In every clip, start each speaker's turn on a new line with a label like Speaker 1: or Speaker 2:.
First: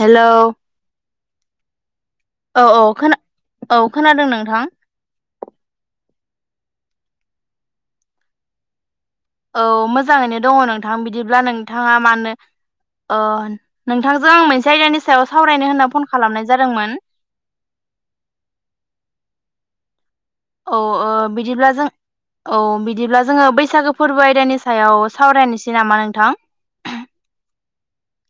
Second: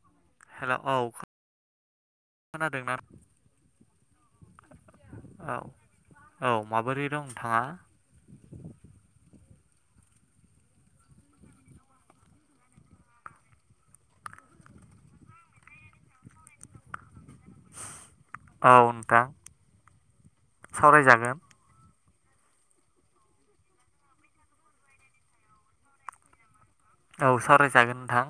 Speaker 1: हेल' औ
Speaker 2: हेल' औ
Speaker 1: औ
Speaker 2: खोनादोंना
Speaker 1: खोना औ खोनादों नोंथां
Speaker 2: औ औ, माबोरै दं नोंथाङा?
Speaker 1: औ मोजाङैनो दङ' नोंथां बिदिब्ला नोंथाङा मानो अ नोंथांजों आं मोनसे आयदानि सायाव सावरायनो होनना फन खालामनाय जादोंमोन।
Speaker 2: औ नोंथां।
Speaker 1: औ ओ
Speaker 2: सावरायजागोन
Speaker 1: बिदिब्ला जों औ, बिदिब्ला जोङो बैसागो फोरबो आयदानि सायाव सावरायनोसै नामा नोंथां?
Speaker 2: औ सावरायजागोन नोंथां।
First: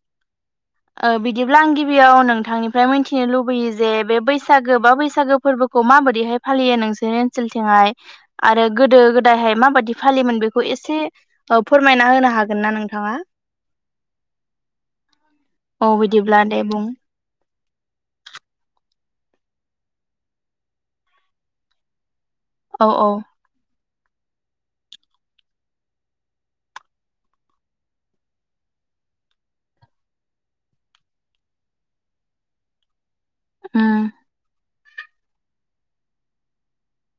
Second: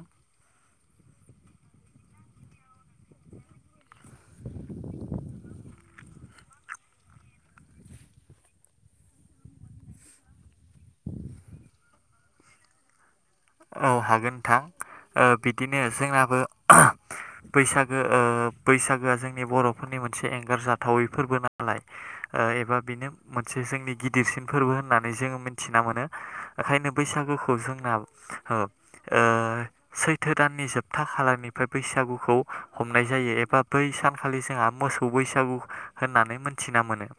Speaker 1: ओ बिदिब्ला आं गिबियाव नोंथांनिफ्राय मिथिनो लुबैयो जे बे बैसागो बा बैसागो फोरबो खौ माबोरैहाय फालियो नोंसोरनि ओनसोलथिंहाय आरो गोदो गोदायहाय माबायदि फालियोमोन बेखौ ए एसे फोरमायना होनो हागोन ना नोंथाङा?
Speaker 2: औ हागोन नोंथां। ओ बिदिनो
Speaker 1: औ
Speaker 2: जोंनाबो
Speaker 1: बिदिब्ला दे बुं
Speaker 2: बैसागो ओ बैसागोआ जोंनि बर'फोरनि मोनसे एंगार जाथावै फोरबो नालाय ओ एबा
Speaker 1: औ
Speaker 2: बेनो मोनसे जोंनि गि दिसिन फोरबो होननानै जोङो मिथिना मोनो। ओंखायनो बैसागुखौ जोंना हो ओ सैथो दाननि जोबथा खालारनिफ्राय बैसागुखौ हम नाय जायो एबा बै
Speaker 1: उम
Speaker 2: सानखालि जोंहा मोसौ बैसागु होननानै मोनथिना मोनो।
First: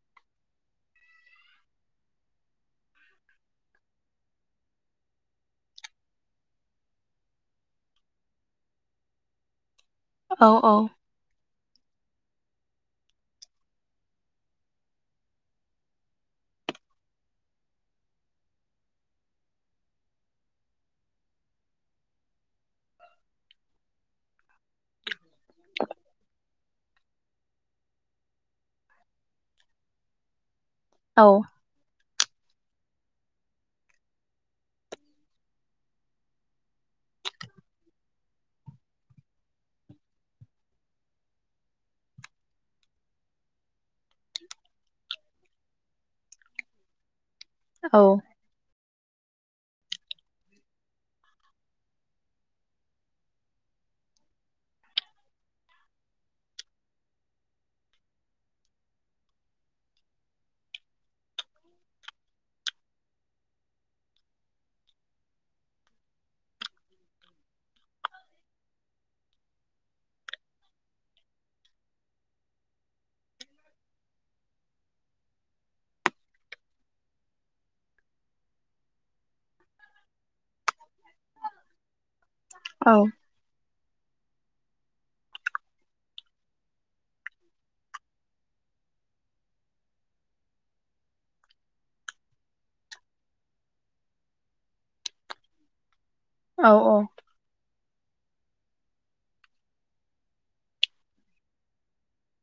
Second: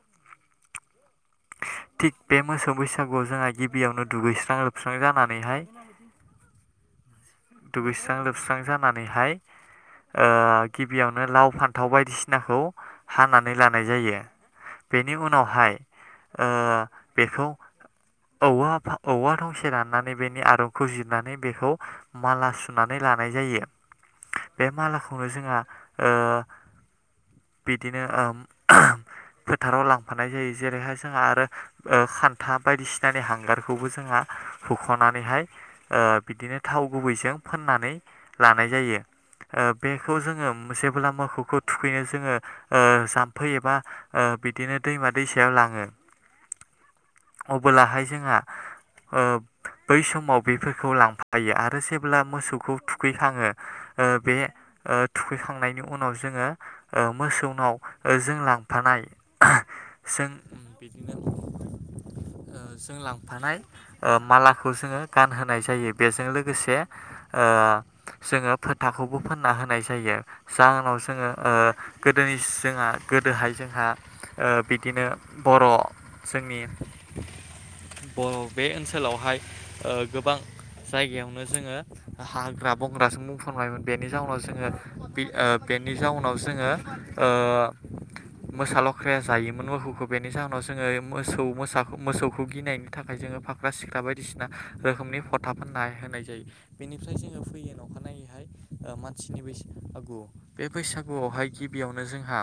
Speaker 1: [inaudible]
Speaker 2: थिग बे मोसौ बैसागुआव जोंहा गिबियावनो दुगैस्रां लोबस्रां जानानैहाय दुगैस्रां लोबस्रां जानानैहाय ओ
Speaker 1: औ औ
Speaker 2: गिबियावनो लाव फान्थाव बायदिसिनाखौ हानानै लानाय जायो। बेनि उनावहाय ओ बेखौ औवा औवा थंसे राननानै बेनि आर फुजिरनानै बेखौ माला सुनानै लानाय जायो। बे मालाखौ खौनो जोंहा ओ बिदिनो ओ फोथाराव लांफानाय जायो। जेरैहाय जोंहा
Speaker 1: औ
Speaker 2: आरो ओ खान्था बायदिसिनानि हांगारखौबो जोंहा हुख'नानैहाय ओ बिदिनो थाव गुबैजों फोननानै लानाय जायो। ओ बेखौ जोङो जेबोला मोखौखौ थुखैनो जोङो ओ जाम्फै एबा ओ बिदिनो दैमा दैसायाव लाङो।
Speaker 1: [inaudible] औ
Speaker 2: अबोलाहाय जोंहा ओ बै समाव बेफोरखौ लांफायो आरो जेब्ला मोसौखौ थुखैखाङो ओ बे ओ थुखैखां खांनायनि उनाव जोङो ओ मोसौनाव जों लांफानाय जों बिदिनो ओ जों लांफानाय ओ मालाखौ जोङो गानहोनाय जायो बेजों लोगोसे ओ जोङो फोथाखौबो फोनना होनाय जायो। जाहोनाव जोङो ओ गोदोनि जोंहा गोदोहाय जोंहा ओ बिदिनो बर' जोंनि बर' बे ओनसोलावहाय ओ गोबां जायगायावनो जोङो हाग्रा
Speaker 1: औ
Speaker 2: बंग्राजों बुंफबनायमोन। बेनि जाउनाव जोङो बे ओ बेनि जाउनाव जोङो ओ मोसा लख्राया जायोमोन मोखौखौ बेनि जाहोनाव जोङो मोसौ मोसाखौ मोसौखौ गिनायनि थाखाय जों ङो फाख्रा सिख्रा बायदिसिना रोखोमनि फथा फोननाय होनाय जायो।
Speaker 1: औ
Speaker 2: बेनिफ्राय जोङो फैयो न'
Speaker 1: [inaudible]
Speaker 2: ओ मानसिनि बैसा गु। बे बैसागुआवहाय गिबियावनो जोंहा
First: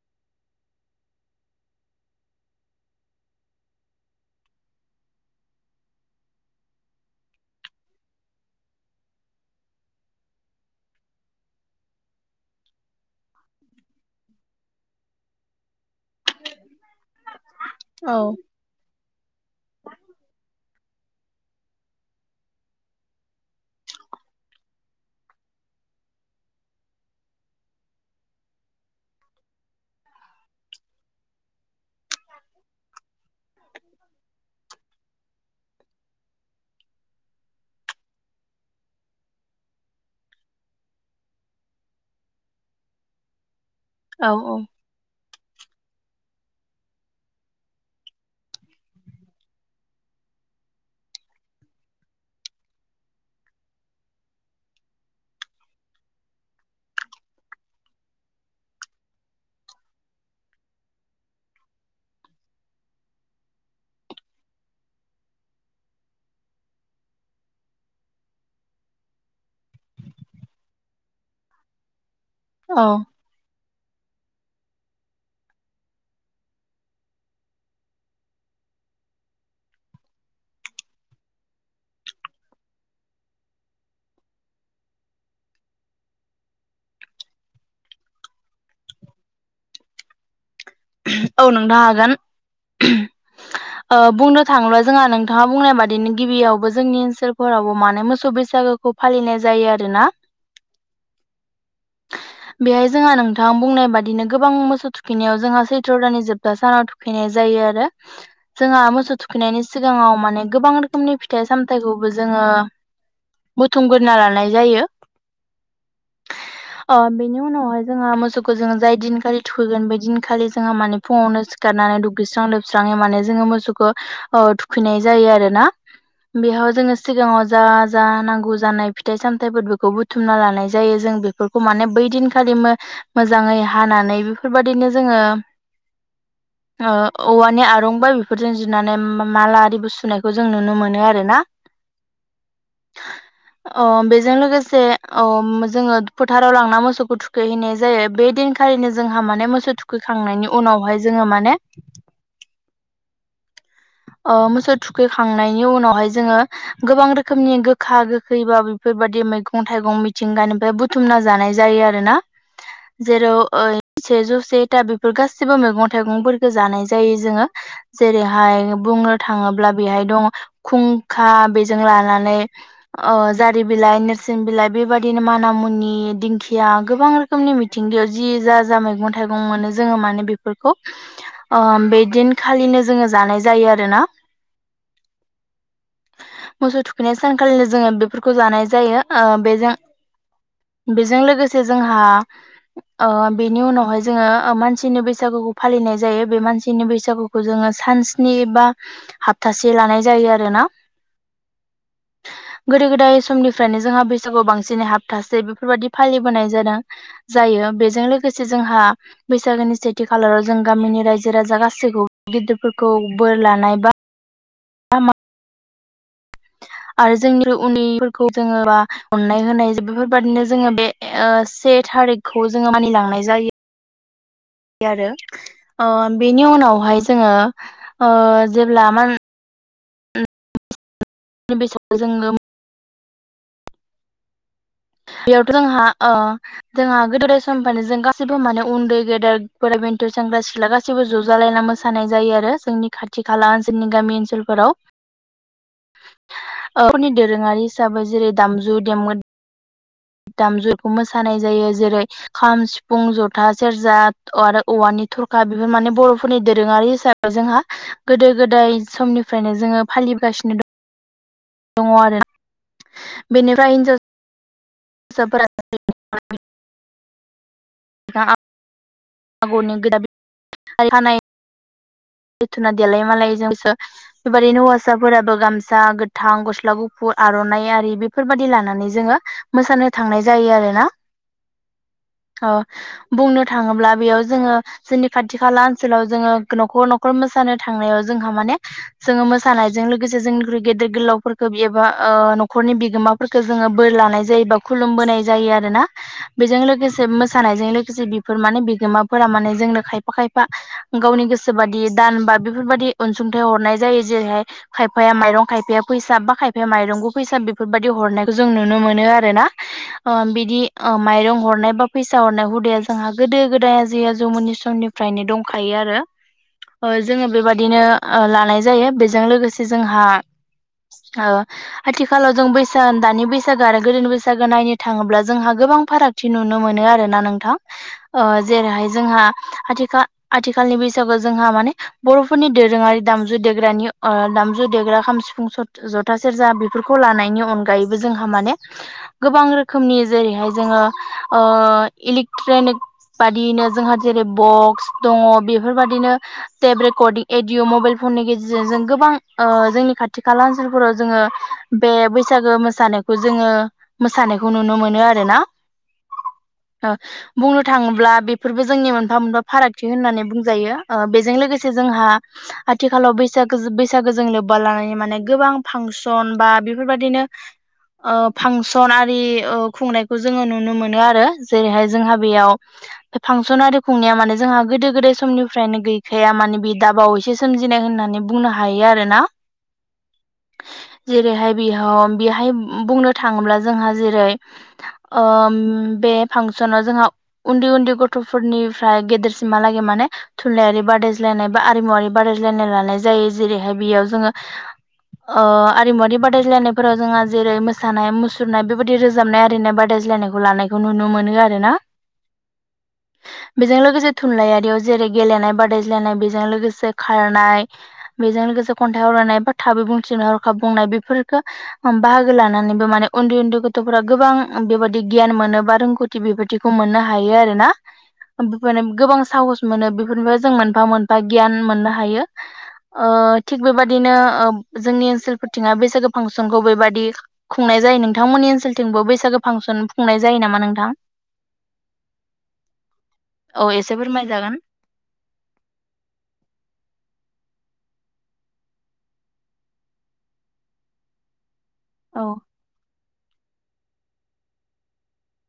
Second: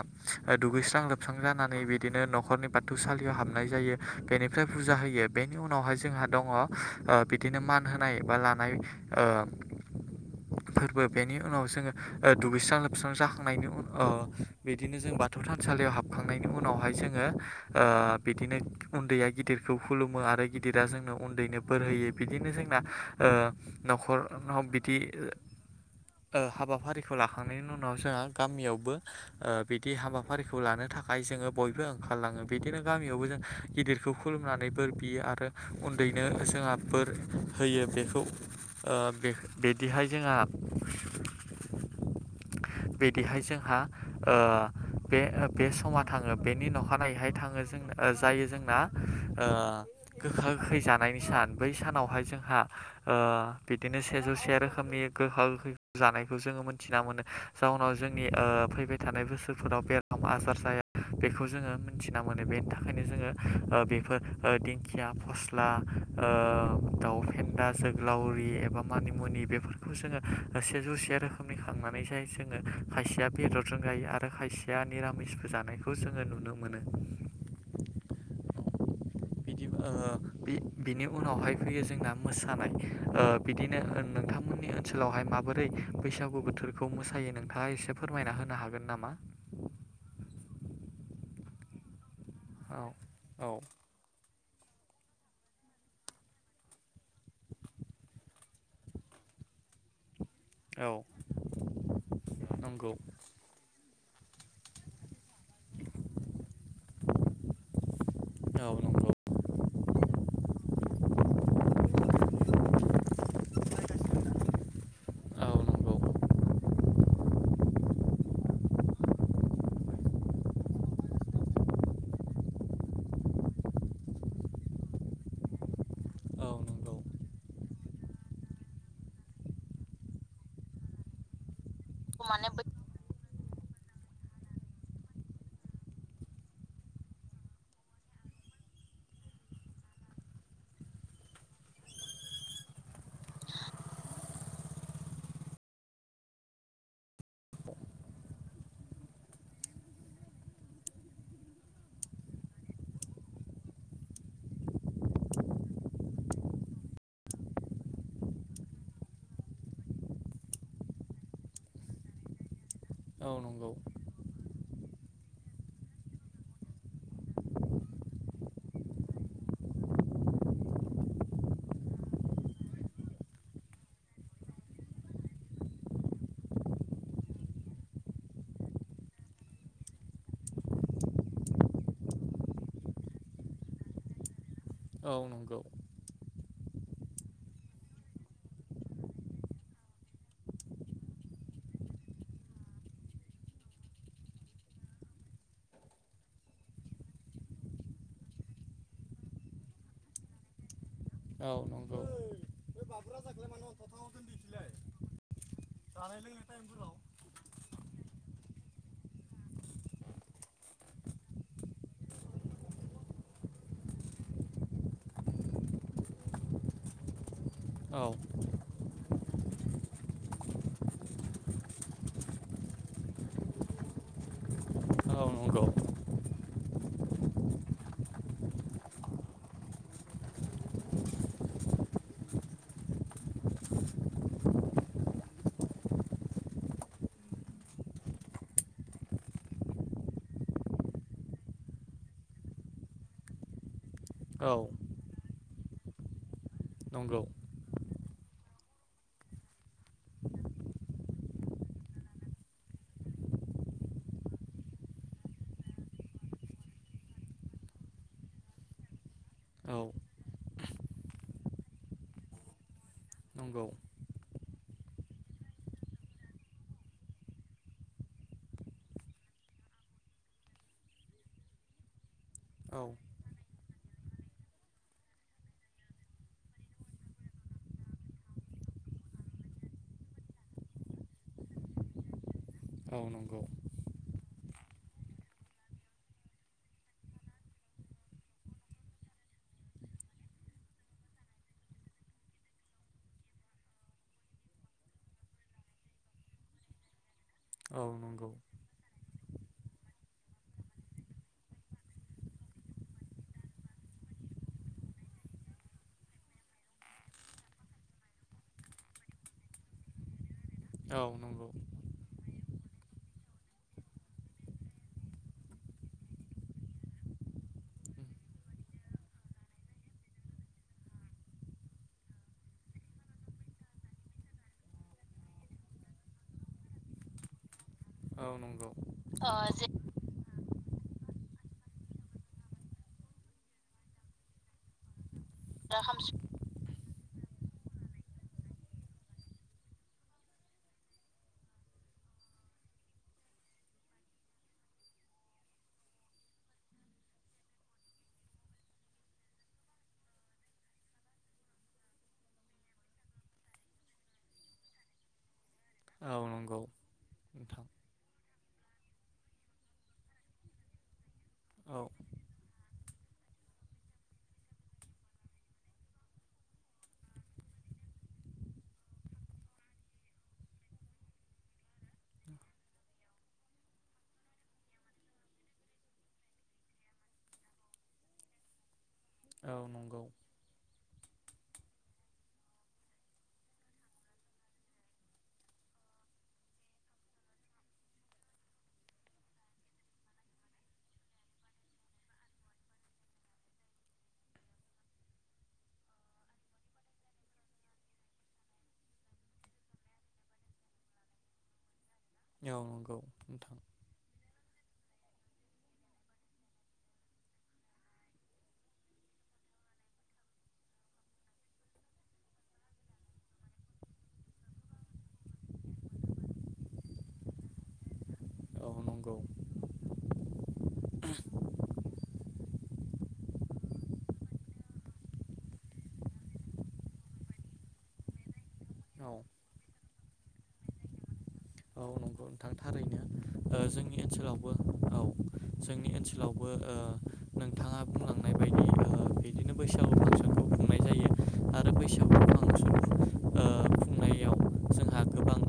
Speaker 2: दुगैस्रां लोब स्रां जानानै बिदिनो न'खरनि बाथौ सालियाव हाबनाय जायो। बेनिफ्राय फुजा होयो बेनि उनावहाय जों हा दङ' ओ बिदिनो मान होनाय बा लानाय। ओ फोरबो बेनि उनाव जोङो दुगैस्रां लोबस्रां जाखांनायनि उन ओ बिदिनो जों बाथौ थानसालियाव हाब खांनायनि उनावहाय जोङो ओ
Speaker 1: औ
Speaker 2: बिदिनो उन्दैया गिदिरखौ खुलुमो आरो गिदिर दा जोंनो उन्दैनो बोर होयो बिदिनो जोंना ओ न'खरनाव बिदि ओ हाबाफारिखौ लाखांनायनि उनाव जोंहा गामियावबो ओ बिदि हाबाफारिखौ लानो थाखाय जोङो बयबो ओंखारलाङो बिदिनो गामियावबो जों गिदिरखौ खुलुमनानै बोर बियो आरो उन उन्दैनो जोंहा बोर होयो बेखौ ओ बिदिहाय जोंहा
Speaker 1: [inaudible]
Speaker 2: बिदिहाय जोंहा
Speaker 1: औ
Speaker 2: ओ बे बे समा थाङो बेनि अखानायैहाय थाङो जों जायो जोंना ओ गोखा गोखै जानायनि सान। बै सानावहाय जोंहा ओ बिदिनो सेजौ से रोखोमनि गोखा गोखै जानायखौ जोङो मोनथिना मोनो जाहनाव जोंनि ओ फैबाय थानाय बोसोरफोराव बेराम आजार जाया बेखौ जोङो मोनथिना मोनो बेनि थाखायनो जोङो ओ बेफोर ओ दिंखिया, फस्ला ओ दाउ फेन्दा जोग्लावरि एबा मानिमुनि बेफोरखौ जोङो सेेजौसे रोखोमनि खांनानै जायो। जोङो खायसेया बेदर जायो आरो खायसेया निरामिसबो जानायखौ जोङो नुनो मोनो।
Speaker 1: [inaudible]
Speaker 2: बिदि ओ बि बिनि उनावहाय फैयो जोंना मोसानाय ओ बिदिनो नोंथांमोननि ओनसोलावहाय माबोरै बैसागु बोथोरखौ मोसायो नोंथाङा एसे फोरमायना होनो हागोन नामा?
Speaker 1: औ नोंथां हागोन।
Speaker 2: औ औ।
Speaker 1: थांब्ला जोंहा नोंथाङा बुंनाय बादिनो गिबियावबो जोंनि ओनसोलफोरावबो मानो मोसौ बैसागोखौ फालिनाय जायो आरोना
Speaker 2: औ
Speaker 1: बेहाय
Speaker 2: नंगौ
Speaker 1: जोंहा नोंथां बुंनाय बादि बिदिनो गोबां मोसौ थुखैनायाव जा सैथ्र' दानि जोबथा सानाव थुखैनाय जायो आरो
Speaker 2: औ
Speaker 1: जोंहा
Speaker 2: नंगौ
Speaker 1: मोसौ थुखैनायनि सिगाङाव माने गोबां गोबां रोखोमनि फिथाइ सामथायखौबो जोङो बुथुमग्रोना लानाय जायो।
Speaker 2: औ नंगौ
Speaker 1: ओ बेनि उनावहाय जोंहा मोसौखौ जोङो जाय दिनखालि थुखैगोन बेै दिनखालि जोङो माने फुङावनो सिखारनानै दुगैस्रां लोबस्राङै माने जोङो मोसौखौ थुखैनाय जायो आरो ना।
Speaker 2: औ
Speaker 1: बेयाव जोङो
Speaker 2: नंगौ
Speaker 1: सिगाङाव जा जा नांगौ जानाय फिथाइ सामथाइफोरखौ बुथुमना लानाय जायो जों जों बेफोरखौ माने बैदिनखालि मो मोजाङै हानानै बेफोर बायदिनो जोङो [inaudible] ओ औवानि आरंबाइ बेफोरजों जुनानै माला आरिबो सुनायखौ जों नुनो मोनो आरोना। [inaudible] अ बेजों लोगोसे जोङो फोथाराव लांना मोसौखौ थुखैहैनाय जायो बे दिन‌ खालिनो जोंहा माने मोसौ थुखै खांनायनि उनावहाय जोङो माने ओ मोसौ थुखै खांनायनि उनावहाय जोङो गोबां रोखोमनि गोखा गोखै बा बेफोर बेफोर बायदि मैगं थाइगं मिथिंगानिफ्राय बुथुमना जानाय जायो आरोना। जेरै
Speaker 2: औ
Speaker 1: ओ
Speaker 2: नंगौ
Speaker 1: सेजौ से था बेफोर गासैबो मैगं थाइगंफोरखौ जानाय जायो जोङो जेरैहाय बुंनो थाङोब्ला बेहाय दं खुंखा बेजों लानानै जारि बिलाइ बिलाइ नेरसिं बिलाइ बेबायदिनो माना मुनि दिंखिया गोबां रोखोमनि मिथिंगायाव जि जा जा मैगं थाइगं मोनो जोङो माने बेफोरखौ ओ बे दिनखालिनो जोङो जानाय जायो आरोना।
Speaker 2: औ नंगौ।
Speaker 1: मोसौ थुखैनाय सानखालिनो जोङो बेफोरखौ जानाय जायो ओ बेजों बेजों लोगोसे जोंहा ओ बेनि उनावहाय जोङो मानसिनि बैसागु फालिनाय जायो बे मानसिनि बैसागुखौ जोङो सान स्नि बा हप्तासे लानाय जायो आरोना।
Speaker 2: औ नंगौ
Speaker 1: गोदो गोदाय समनिफ्रायनो जोंहा बैसागुआव बांसिनै हाबथासे बेफोरबादि फालिबोनाय जादों जायो। बेजों लोगोसे जोंहा बैसागोनि सेथि खालाराव जों गामिनि रायजो राजा गासैखौबो गिदिर खौ बोर लानाय बा मा आरो जोंनि उन्दैफोरखौ जोङोबा अननाय होनाय बेफोरबादिनो जोङो बे से थारिखखौ जोङो मानिलांनाय जायो। आरो ओ बेनि उनावहाय जोङो ओ जेब्ला मा [unintelligible] बेयावथ जोंहा ओ जोंहा गोदो समनिफ्रायनो जों गासिबो माने उन्दै गेदेर बोराय बेनथ सेंग्रा सिख्ला गासैबो ज'जालायना मोसानाय जायो आरो जोंनि खाथि खाला ओनसोलनि गामि ओनसोलफोराव फोरनि
Speaker 2: नंगौ
Speaker 1: दोरोङारि हिसाबै जेरै दामजु देमगो दामजुुरखौ मोसानाय जायो जेरै खाम सिफुं जथा सेरजा आरो औवानि तरखा बेफोर माने बरफोरनि दोरोङारि हिसाबै जोंहा गोदो गोदाय समनिफ्रायनो
Speaker 2: औ
Speaker 1: जोङो फालि नि प्रसनो दङ आरो
Speaker 2: नंगौ
Speaker 1: बेनिफ्राय हिनजाव [unintelligible] आगरनि गोदाब खानाय जथना
Speaker 2: औ
Speaker 1: देलाय मालाय जोंसो [unintelligible] बेबायदिनो हौवासाफोराबो गामसा गोथां गस्ला गुफुर आरनाइ आरि बेफोरबायादि लानानै जोङो मोसानो थांनाय जायो आरोना अ
Speaker 2: औ
Speaker 1: बुंनो
Speaker 2: नंगौ
Speaker 1: थाङोब्ला बेयाव जोङो जोंनि खाथि खाला ओनसोलाव जोङो नखर नख न'खर मोसानो थांनायाव जोंहा माने जोङो मोसानायजों लोगोसे जोंनिख्रुइ गेदेर गोलावफोरखौ एबा ओ न'खरनि बिगोमाफोरखौ जोङो बोर लानाय जायो बा खुलुमबोनाय जायो आरो ना बेजों लोगोसे नायजों
Speaker 2: औ
Speaker 1: लोगोसे
Speaker 2: नंगौ
Speaker 1: बेफोर माने बिगोमाफोरा माने जोंनो खायफा खायफा गावनि गोसो बादि दान बा बेफोरबायादि अनसुंथाइ हरनाय जायो जेरैहाय खायफाया माइरं खायफाया फैसा बा खायफाया माइरं बा फैसा बेफोरबादि हरनायखौ जों नुनो मोनो आरो ना ओ
Speaker 2: औ
Speaker 1: माइरं
Speaker 2: नंगौ
Speaker 1: हरनाय बा फैसा हरनाय जोंहा गोदो गोदाय आजै आजौ मोननि समनिफ्रायनो दंखायो आरो ओ जोङो बेबादिनो
Speaker 2: औ
Speaker 1: ओ लानाय जायो बेजों लोगोसे जोंहा ओ आथिखालाव जों बैसाग दानि बैसागो आरो गोदोनि बैसागो नायनो थाङोब्ला जोंहा गो गोबां फारागथि नुनो मोनो आरोना नोंथां। ओ
Speaker 2: नंगौ।
Speaker 1: जेरैहाय जोंहा
Speaker 2: ओ
Speaker 1: आथिखा आथिखालनि बैसागु जोंहा माने बर'फोरनि दोरोङारि दामजु देग्रानि दामजु देग्रा खाम
Speaker 2: जेब्ला खाम
Speaker 1: जथा सेेरजा बे बेफोरखौ लानायनि अनगायैबो जोंहा माने गोबां रोखोमनि जेरैहाय जोङो ओ इलेक्ट्रनिक बादियैनो जोंहा जेरै बक्स दङ बेफोरबादिनो टेब रेकर्डिं एडिअ मबाइल फननि गेजेरजों जों गोबां ओ जोंनि खाथि खाला ओनसोलफोराव जोङो बे बैसागो मोसानायखौ जोङो मोसानायखौ नुनो मोनो आरोना
Speaker 2: औ नंगौ
Speaker 1: बुंनो
Speaker 2: नोंथां
Speaker 1: थाङोब्ला बेफोरबो जोंनि मोनफा मोनफा फारागथि होननानै बुंजायो बेजों लोगोसे
Speaker 2: औ
Speaker 1: जोंहा आथिखालाव बैसागो बैसागोजों लोब्बा लानानै माने गोबां फां सन बा बेफोरबादिनो ओ फांसन आरि ओ खुंनायखौ जोङो नुनो मोनो आरो जेरैहाय जोंहा बेयाव बे फांसन आरो खुंनाया माने जोंहा गोदो गोदाय समनि फ्रायनो गैखाया माने बे दाबावैसे सोमजिनाय होननानै बुंनो हायो आरोना।
Speaker 2: औ नंगौ।
Speaker 1: जेरैहाय बेहाव बेहाय बुंनो थाङोब्ला जोंहा जेरै ओ उम बे फांसनाव जोंहा उन्दै उन्दै गथ'फोरनिफ्राय गेदेरसिमहालागै माने थुनलाायारि बादायज्लायनाय बा आरिमुवरारि बादायज्लायनाय लानाय जायो जेरैहाय बेयाव जोङो ओ आरिमुवारि बादायलायनायफोराव जोंहा जेरै- मोसानाय मुसुरनाय बेबायदि रोजाबनाय आरिनाय बादाय ज्लायनायखौ लानायखौ नुनो मोनो आरो ना।
Speaker 2: औ नंगौ नोंथां
Speaker 1: बेजों लोगोसे थुनलायारियाव जेरै गेलेनाय बादायज्लायनाय बेजों लोगोसे खारनाय बेजों लोगोसे खन्थाइ आवरायनाय बा थाबै बुंथि हरखाब बुंनाय बेफोरखौ बाहागो लानानैबो माने उन्दै उन्दै गथ'फोरा गोबां बेबायदि गियान मोन बा रोंगौथि बेबायदिखौ मोननो हायो आरोना
Speaker 2: औ नंगौ
Speaker 1: गोबां साहस मोनो बे फोरबो जों मोनफा मोनफा गियान मोननो हायो। ओ थिग बेबायदिनो जोंनि ओनसोलफोरथिङा बैसागो फांसनखौ बेबायदि खुंनाय जायो नोंथांमोननि ओनसोलथिंबो
Speaker 2: औ
Speaker 1: बैसागो फांसन खुंनाय जायो नामा नोंथां?
Speaker 2: औ नंगौ नोंथां थारैनो ओ
Speaker 1: औ एसे
Speaker 2: जोंनि ओनसोलावबो
Speaker 1: फोरमायजागोन
Speaker 2: औ।
Speaker 1: [inaudible]
Speaker 2: जोंनि ओनसोलावबो ओ नोंथाङा बुंलांनाय बायदि ओ बिदिनो बैसागु फांसनखौ खु
Speaker 1: [inaudible]
Speaker 2: आरो बैसागु
Speaker 1: औ
Speaker 2: फांसनखौ ओ खुंनायाव जोंहा गोबां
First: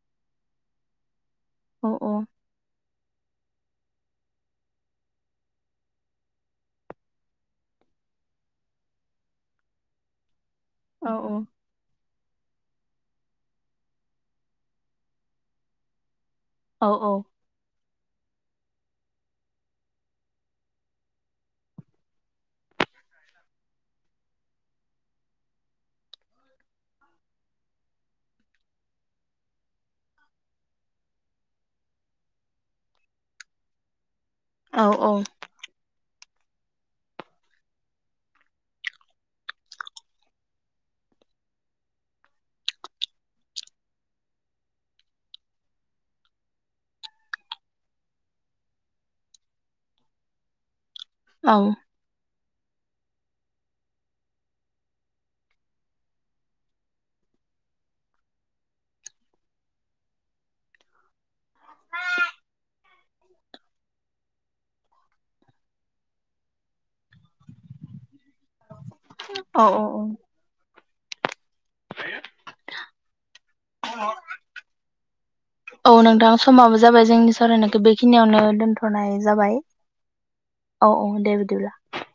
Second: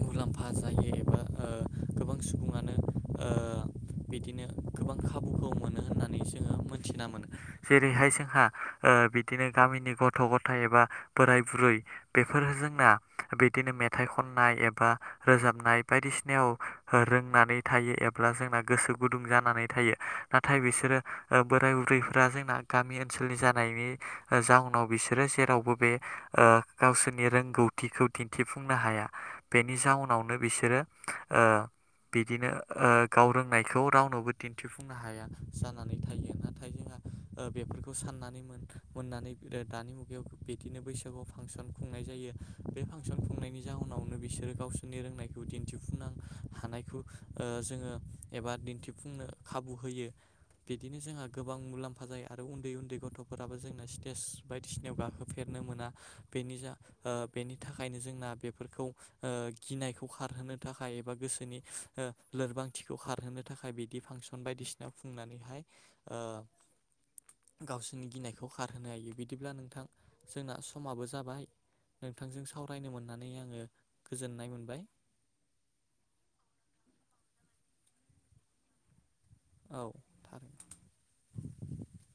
Speaker 2: मुलाम्फा जायो एबा ओ
Speaker 1: औ-औ।
Speaker 2: गोबां सुबुङानो ओ बिदिनो गोबां खाबुखौ मोनो होननानै जोङो मोनथिना मोनो जेरैहाय जोंहा ओ बिदिनो गामिनि गथ' गथ' थाय एबा
Speaker 1: औ
Speaker 2: बोराय बुरै बेफोर जोंना बिदिनो मेथाइ खननाय ए बा रोजाबनाय बायदिसिनायाव
Speaker 1: औ
Speaker 2: रोंनानै थायो एबा ब्ला जोंना गोसो गुदुं जानानै थायो नाथाय बिसोरो बोराय ओ बुरैफोरा जोंना गामि ओ ओनसोलनि जानायनि जााहनाव बिसोरो जेरावबो बे ओ गावसोरनि रोंगौथिखौ दिन्थिफुंनो हाया। बेनि जाउनावनो बिसोरो ओ बिदिनो ओ गाव रोंनायखौ रावनोबो
Speaker 1: औ
Speaker 2: दिन्थिफुंनो हाया जाना
Speaker 1: [inaudible]
Speaker 2: ओ बेफोरखौ साननानै मोननानै दानि मुगायाव बिदिनो बैसागुआव फांसन खुंनाय जायो। बे फांसन खुंनायनि जाउनाव बिसोरो गावसोरनि रोंनायखौ दिन्थिफुंनो हानायखौ ओ जोङो एबा दिन्थिफुं नो खाबु होयो बिदिनो जोंहा गोबां
Speaker 1: औ
Speaker 2: मुलाम्फा जायो आरो उन्दै उन्दै गथ'फोराबो जोंना स्टेज बायदिसिनायाव गाखोफेरनो मोना बेनि जा ओ बेनि थाखायनो जोंना बेफोरखौ ओ गिनायखौ खारहोनो थाखाय एबा गोसोनि ओ लोरबांथिखौ खारहोनो थाखाय बिदि फांसन बायसिना खुंनानैहाय ओ गावसिनि गिनाय खौ खारहोनो हायो बिदिब्ला
Speaker 1: औ
Speaker 2: नोंथां
Speaker 1: औ
Speaker 2: जोंना समाबो जाबाय नोंथांजों सावरायनो मोननानै आङो गोजोननाय मोनबाय
Speaker 1: औ नोंथां समाबो जाबाय जोंनि सावरायना बेखिनियावनो दोनथ'नाय जाबाय।
Speaker 2: औ थारै
Speaker 1: औ-औ दे बिदिब्ला।